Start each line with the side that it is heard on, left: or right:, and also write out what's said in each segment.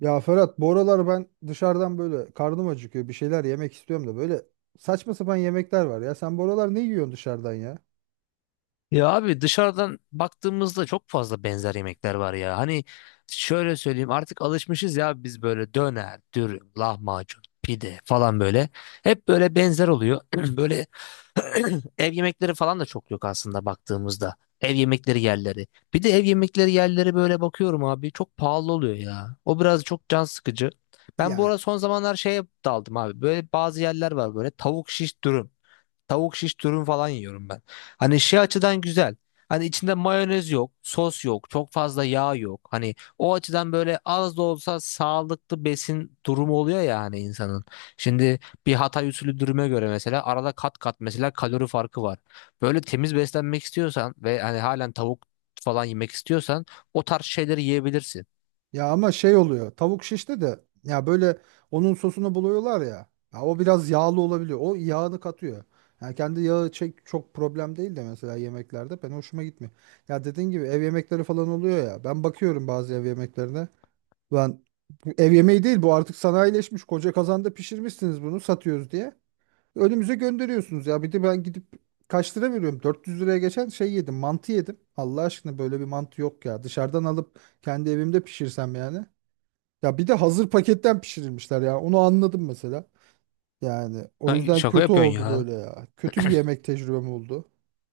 right: Ya Ferhat, bu aralar ben dışarıdan böyle karnım acıkıyor, bir şeyler yemek istiyorum da böyle saçma sapan yemekler var ya. Sen bu aralar ne yiyorsun dışarıdan ya?
left: Ya abi dışarıdan baktığımızda çok fazla benzer yemekler var ya. Hani şöyle söyleyeyim artık alışmışız ya biz böyle döner, dürüm, lahmacun, pide falan böyle. Hep böyle benzer oluyor. Böyle ev yemekleri falan da çok yok aslında baktığımızda. Ev yemekleri yerleri. Bir de ev yemekleri yerleri böyle bakıyorum abi çok pahalı oluyor ya. O biraz çok can sıkıcı. Ben bu
right: Ya
left: arada son zamanlar şeye daldım abi. Böyle bazı yerler var böyle tavuk şiş dürüm. Tavuk şiş dürüm falan yiyorum ben. Hani şey açıdan güzel. Hani içinde mayonez yok, sos yok, çok fazla yağ yok. Hani o açıdan böyle az da olsa sağlıklı besin durumu oluyor ya hani insanın. Şimdi bir Hatay usulü dürüme göre mesela arada kat kat mesela kalori farkı var. Böyle temiz beslenmek istiyorsan ve hani halen tavuk falan yemek istiyorsan o tarz şeyleri yiyebilirsin.
right: ya ama şey oluyor, tavuk şişte de ya böyle onun sosunu buluyorlar ya. Ya o biraz yağlı olabiliyor. O yağını katıyor. Yani kendi yağı çek çok problem değil de mesela yemeklerde ben hoşuma gitmiyor. Ya dediğin gibi ev yemekleri falan oluyor ya. Ben bakıyorum bazı ev yemeklerine. Ben bu ev yemeği değil, bu artık sanayileşmiş, koca kazanda pişirmişsiniz bunu, satıyoruz diye. Önümüze gönderiyorsunuz ya. Bir de ben gidip kaç lira veriyorum? 400 liraya geçen şey yedim. Mantı yedim. Allah aşkına, böyle bir mantı yok ya. Dışarıdan alıp kendi evimde pişirsem yani. Ya bir de hazır paketten pişirilmişler ya. Onu anladım mesela. Yani o
left: Kanka
right: yüzden
left: şaka
right: kötü
left: yapıyorsun
right: oldu
left: ya.
right: böyle ya. Kötü bir yemek tecrübem oldu.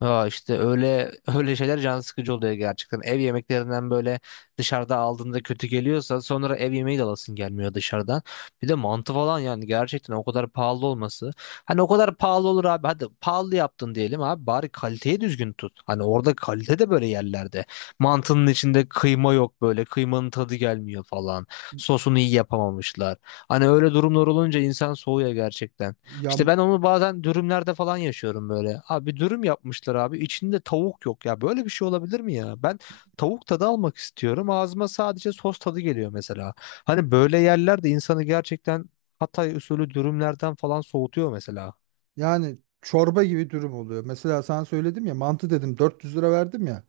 left: Aa, işte öyle öyle şeyler can sıkıcı oluyor gerçekten. Ev yemeklerinden böyle dışarıda aldığında kötü geliyorsa sonra ev yemeği de alasın gelmiyor dışarıdan. Bir de mantı falan yani gerçekten o kadar pahalı olması. Hani o kadar pahalı olur abi. Hadi pahalı yaptın diyelim abi bari kaliteyi düzgün tut. Hani orada kalite de böyle yerlerde. Mantının içinde kıyma yok böyle. Kıymanın tadı gelmiyor falan. Sosunu iyi yapamamışlar. Hani öyle durumlar olunca insan soğuyor gerçekten.
right: Ya,
left: İşte ben onu bazen dürümlerde falan yaşıyorum böyle. Abi dürüm yapmışlar abi. İçinde tavuk yok ya. Böyle bir şey olabilir mi ya? Ben tavuk tadı almak istiyorum. Ağzıma sadece sos tadı geliyor mesela. Hani böyle yerler de insanı gerçekten Hatay usulü dürümlerden falan soğutuyor mesela.
right: yani çorba gibi dürüm oluyor. Mesela sana söyledim ya, mantı dedim, 400 lira verdim ya.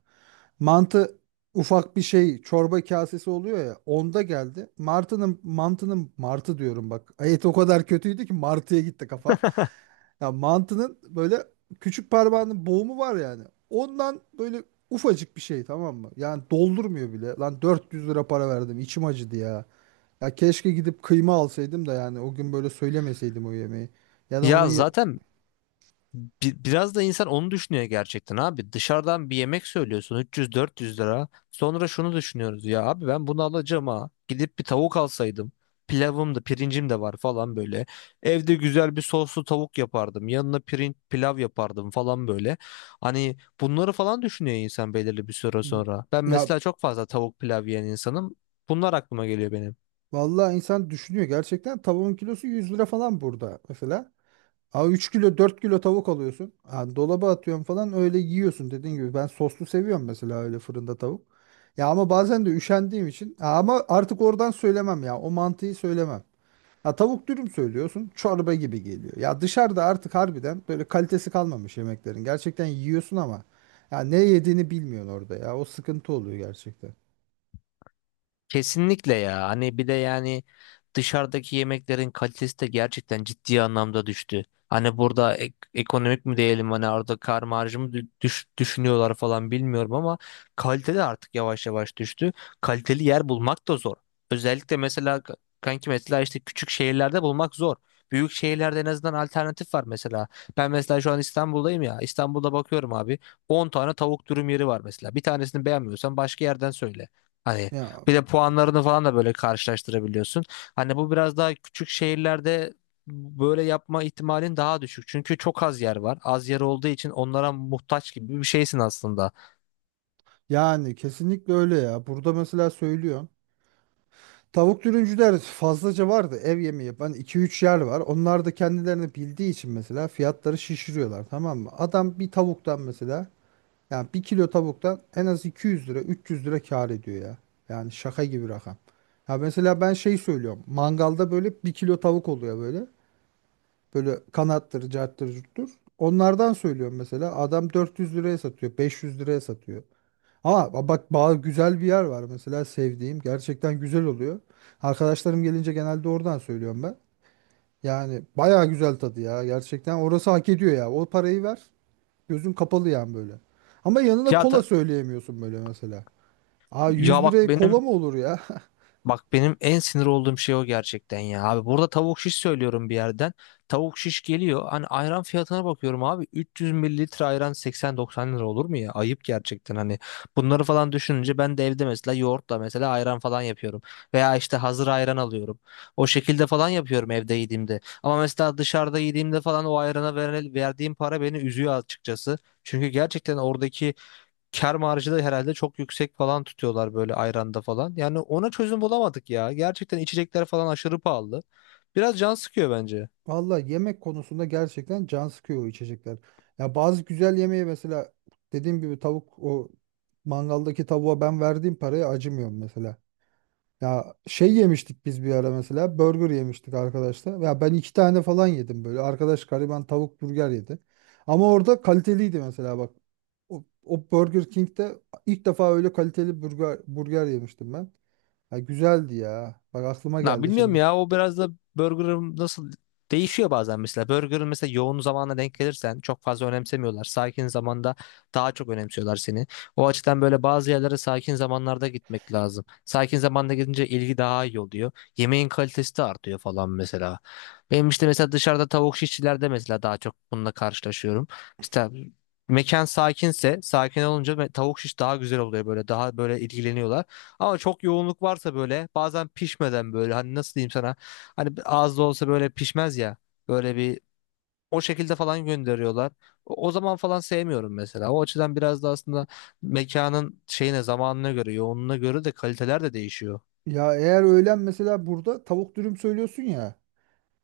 right: Mantı ufak bir şey, çorba kasesi oluyor ya, onda geldi. Martının mantının, martı diyorum bak. Et o kadar kötüydü ki martıya gitti kafam. Ya mantının böyle küçük parmağının boğumu var yani. Ondan böyle ufacık bir şey, tamam mı? Yani doldurmuyor bile. Lan 400 lira para verdim, içim acıdı ya. Ya keşke gidip kıyma alsaydım da yani o gün böyle söylemeseydim o yemeği. Ya da onu
left: Ya
right: ye-
left: zaten. Biraz da insan onu düşünüyor gerçekten abi. Dışarıdan bir yemek söylüyorsun 300-400 lira. Sonra şunu düşünüyoruz ya abi ben bunu alacağım ha. Gidip bir tavuk alsaydım. Pilavım da pirincim de var falan böyle. Evde güzel bir soslu tavuk yapardım. Yanına pirinç pilav yapardım falan böyle. Hani bunları falan düşünüyor insan belirli bir süre
right: Y-
left: sonra. Ben
right: Ya
left: mesela çok fazla tavuk pilav yiyen insanım. Bunlar aklıma geliyor benim.
right: vallahi insan düşünüyor gerçekten, tavuğun kilosu 100 lira falan burada mesela. Aa, 3 kilo 4 kilo tavuk alıyorsun. Ha, dolaba atıyorsun falan, öyle yiyorsun dediğin gibi. Ben soslu seviyorum mesela, öyle fırında tavuk. Ya ama bazen de üşendiğim için. Ha, ama artık oradan söylemem ya, o mantıyı söylemem. Ha, tavuk dürüm söylüyorsun, çorba gibi geliyor. Ya dışarıda artık harbiden böyle kalitesi kalmamış yemeklerin. Gerçekten yiyorsun ama ya ne yediğini bilmiyorsun orada, ya o sıkıntı oluyor gerçekten.
left: Kesinlikle ya. Hani bir de yani dışarıdaki yemeklerin kalitesi de gerçekten ciddi anlamda düştü. Hani burada ekonomik mi diyelim, hani orada kar marjı mı düşünüyorlar falan bilmiyorum ama kalite de artık yavaş yavaş düştü. Kaliteli yer bulmak da zor. Özellikle mesela kanki mesela işte küçük şehirlerde bulmak zor. Büyük şehirlerde en azından alternatif var mesela. Ben mesela şu an İstanbul'dayım ya. İstanbul'da bakıyorum abi. On tane tavuk dürüm yeri var mesela. Bir tanesini beğenmiyorsan başka yerden söyle. Hani
right: Ya,
left: bir de puanlarını falan da böyle karşılaştırabiliyorsun. Hani bu biraz daha küçük şehirlerde böyle yapma ihtimalin daha düşük. Çünkü çok az yer var. Az yer olduğu için onlara muhtaç gibi bir şeysin aslında.
right: yani kesinlikle öyle ya. Burada mesela söylüyorsun. Tavuk dürümcüler fazlaca vardı, ev yemeği yapan iki üç yer var. Onlar da kendilerini bildiği için mesela fiyatları şişiriyorlar, tamam mı? Adam bir tavuktan mesela, yani bir kilo tavuktan en az 200 lira 300 lira kâr ediyor ya. Yani şaka gibi rakam. Ya mesela ben şey söylüyorum. Mangalda böyle bir kilo tavuk oluyor böyle. Böyle kanattır, carttır, curttur. Onlardan söylüyorum mesela. Adam 400 liraya satıyor, 500 liraya satıyor. Ama bak, güzel bir yer var mesela sevdiğim. Gerçekten güzel oluyor. Arkadaşlarım gelince genelde oradan söylüyorum ben. Yani baya güzel tadı ya. Gerçekten orası hak ediyor ya, o parayı ver. Gözün kapalı yani böyle. Ama yanına
left: Ya
right: kola
left: da.
right: söyleyemiyorsun böyle mesela. Aa,
left: ya
right: 100
left: bak
right: liraya
left: benim
right: kola mı olur ya?
left: Bak benim en sinir olduğum şey o gerçekten ya. Abi burada tavuk şiş söylüyorum bir yerden. Tavuk şiş geliyor. Hani ayran fiyatına bakıyorum abi. 300 mililitre ayran 80-90 lira olur mu ya? Ayıp gerçekten hani. Bunları falan düşününce ben de evde mesela yoğurtla mesela ayran falan yapıyorum. Veya işte hazır ayran alıyorum. O şekilde falan yapıyorum evde yediğimde. Ama mesela dışarıda yediğimde falan o ayrana verdiğim para beni üzüyor açıkçası. Çünkü gerçekten oradaki kar marjı da herhalde çok yüksek falan tutuyorlar böyle ayranda falan. Yani ona çözüm bulamadık ya. Gerçekten içecekler falan aşırı pahalı. Biraz can sıkıyor bence.
right: Valla yemek konusunda gerçekten can sıkıyor o içecekler. Ya bazı güzel yemeği mesela, dediğim gibi tavuk, o mangaldaki tavuğa ben verdiğim paraya acımıyorum mesela. Ya şey yemiştik biz bir ara, mesela burger yemiştik arkadaşlar. Ya ben iki tane falan yedim böyle. Arkadaş gariban tavuk burger yedi. Ama orada kaliteliydi mesela bak. O Burger King'de ilk defa öyle kaliteli burger yemiştim ben. Ya güzeldi ya. Bak, aklıma
left: Na
right: geldi
left: bilmiyorum
right: şimdi.
left: ya, o biraz da burger'ın nasıl değişiyor bazen mesela. Burger'ın mesela yoğun zamana denk gelirsen çok fazla önemsemiyorlar. Sakin zamanda daha çok önemsiyorlar seni. O açıdan böyle bazı yerlere sakin zamanlarda gitmek lazım. Sakin zamanda gidince ilgi daha iyi oluyor. Yemeğin kalitesi de artıyor falan mesela. Benim işte mesela dışarıda tavuk şişçilerde mesela daha çok bununla karşılaşıyorum. İşte mekan sakinse, sakin olunca tavuk şiş daha güzel oluyor böyle, daha böyle ilgileniyorlar. Ama çok yoğunluk varsa böyle bazen pişmeden, böyle hani nasıl diyeyim sana, hani az da olsa böyle pişmez ya, böyle bir o şekilde falan gönderiyorlar. O zaman falan sevmiyorum mesela. O açıdan biraz da aslında mekanın şeyine, zamanına göre, yoğunluğuna göre de kaliteler de değişiyor.
right: Ya eğer öğlen mesela burada tavuk dürüm söylüyorsun ya.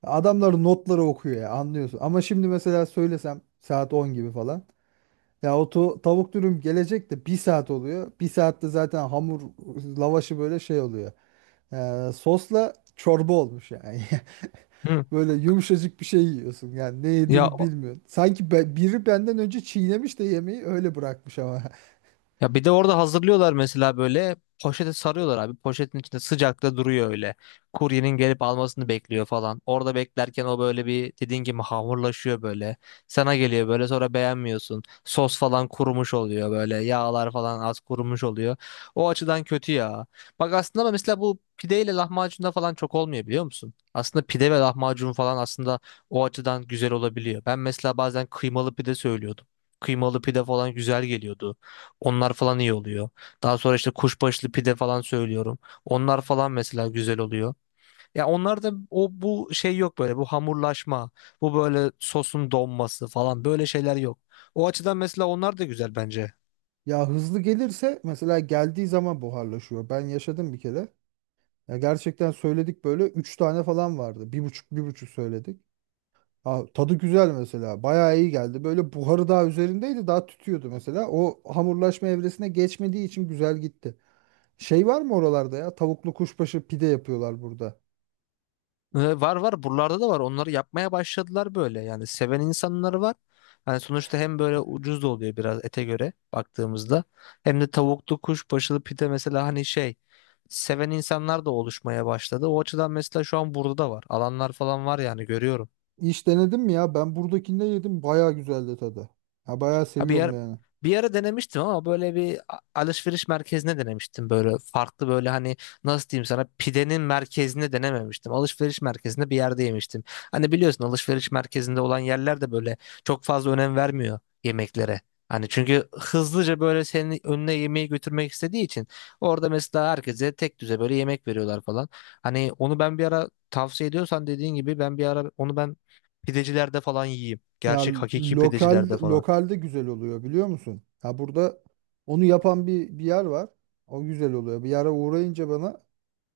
right: Adamların notları okuyor ya, anlıyorsun. Ama şimdi mesela söylesem saat 10 gibi falan. Ya o tavuk dürüm gelecek de bir saat oluyor. Bir saatte zaten hamur lavaşı böyle şey oluyor. Sosla çorba olmuş yani.
left: Hı.
right: Böyle yumuşacık bir şey yiyorsun, yani ne
left: Ya.
right: yediğini bilmiyorsun. Sanki biri benden önce çiğnemiş de yemeği öyle bırakmış ama.
left: Bir de orada hazırlıyorlar mesela böyle poşete sarıyorlar abi. Poşetin içinde sıcakta duruyor öyle. Kuryenin gelip almasını bekliyor falan. Orada beklerken o böyle bir dediğin gibi hamurlaşıyor böyle. Sana geliyor böyle sonra beğenmiyorsun. Sos falan kurumuş oluyor böyle. Yağlar falan az kurumuş oluyor. O açıdan kötü ya. Bak aslında ama mesela bu pideyle lahmacunda falan çok olmuyor, biliyor musun? Aslında pide ve lahmacun falan aslında o açıdan güzel olabiliyor. Ben mesela bazen kıymalı pide söylüyordum. Kıymalı pide falan güzel geliyordu. Onlar falan iyi oluyor. Daha sonra işte kuşbaşlı pide falan söylüyorum. Onlar falan mesela güzel oluyor. Ya onlarda o bu şey yok, böyle bu hamurlaşma, bu böyle sosun donması falan, böyle şeyler yok. O açıdan mesela onlar da güzel bence.
right: Ya hızlı gelirse mesela, geldiği zaman buharlaşıyor. Ben yaşadım bir kere. Ya gerçekten söyledik, böyle 3 tane falan vardı. Bir buçuk bir buçuk söyledik. Aa, tadı güzel mesela. Bayağı iyi geldi. Böyle buharı daha üzerindeydi. Daha tütüyordu mesela. O hamurlaşma evresine geçmediği için güzel gitti. Şey var mı oralarda ya? Tavuklu kuşbaşı pide yapıyorlar burada.
left: Var var, buralarda da var, onları yapmaya başladılar böyle, yani seven insanları var. Yani sonuçta hem böyle ucuz da oluyor biraz ete göre baktığımızda, hem de tavuklu kuşbaşılı pide mesela, hani şey, seven insanlar da oluşmaya başladı. O açıdan mesela şu an burada da var, alanlar falan var yani, görüyorum.
right: Hiç denedim mi ya? Ben buradakinde yedim. Bayağı güzeldi tadı. Ya bayağı
left: Ha bir
right: seviyorum
left: ara,
right: yani.
left: denemiştim ama böyle bir alışveriş merkezine denemiştim, böyle farklı, böyle hani nasıl diyeyim sana, pidenin merkezine denememiştim. Alışveriş merkezinde bir yerde yemiştim. Hani biliyorsun alışveriş merkezinde olan yerler de böyle çok fazla önem vermiyor yemeklere. Hani çünkü hızlıca böyle senin önüne yemeği götürmek istediği için orada mesela herkese tek düze böyle yemek veriyorlar falan. Hani onu ben bir ara, tavsiye ediyorsan dediğin gibi, ben bir ara onu ben pidecilerde falan yiyeyim.
right: Ya,
left: Gerçek hakiki
right: lokal,
left: pidecilerde falan.
right: lokalde güzel oluyor biliyor musun? Ya burada onu yapan bir yer var. O güzel oluyor. Bir yere uğrayınca bana,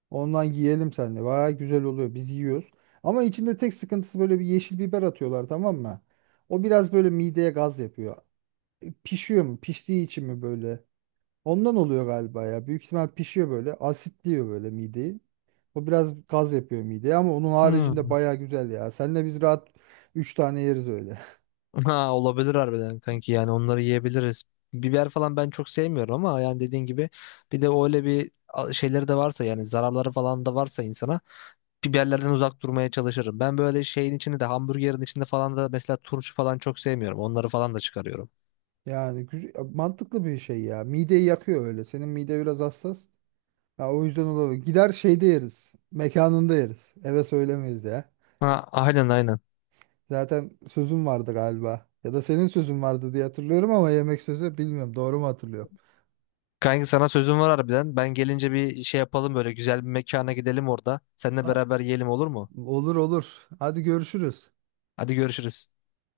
right: ondan yiyelim seninle. Baya güzel oluyor. Biz yiyoruz. Ama içinde tek sıkıntısı, böyle bir yeşil biber atıyorlar tamam mı? O biraz böyle mideye gaz yapıyor. E, pişiyor mu? Piştiği için mi böyle? Ondan oluyor galiba ya. Büyük ihtimal pişiyor böyle. Asitliyor böyle mideyi. O biraz gaz yapıyor mideye ama onun
left: Hmm.
right: haricinde baya güzel ya. Seninle biz rahat 3 tane yeriz öyle.
left: Ha, olabilir harbiden kanki, yani onları yiyebiliriz. Biber falan ben çok sevmiyorum ama yani dediğin gibi, bir de öyle bir şeyleri de varsa, yani zararları falan da varsa insana, biberlerden uzak durmaya çalışırım. Ben böyle şeyin içinde de, hamburgerin içinde falan da, mesela turşu falan çok sevmiyorum. Onları falan da çıkarıyorum.
right: Yani mantıklı bir şey ya. Mideyi yakıyor öyle. Senin mide biraz hassas. Ya o yüzden olabilir. Gider şeyde yeriz. Mekanında yeriz. Eve söylemeyiz ya.
left: Ha, aynen, aynen.
right: Zaten sözüm vardı galiba. Ya da senin sözün vardı diye hatırlıyorum ama yemek sözü bilmiyorum. Doğru mu hatırlıyorum?
left: Kanki sana sözüm var harbiden. Ben gelince bir şey yapalım, böyle güzel bir mekana gidelim orada. Seninle
right: A-
left: beraber yiyelim, olur mu?
right: Olur olur. Hadi görüşürüz.
left: Hadi görüşürüz.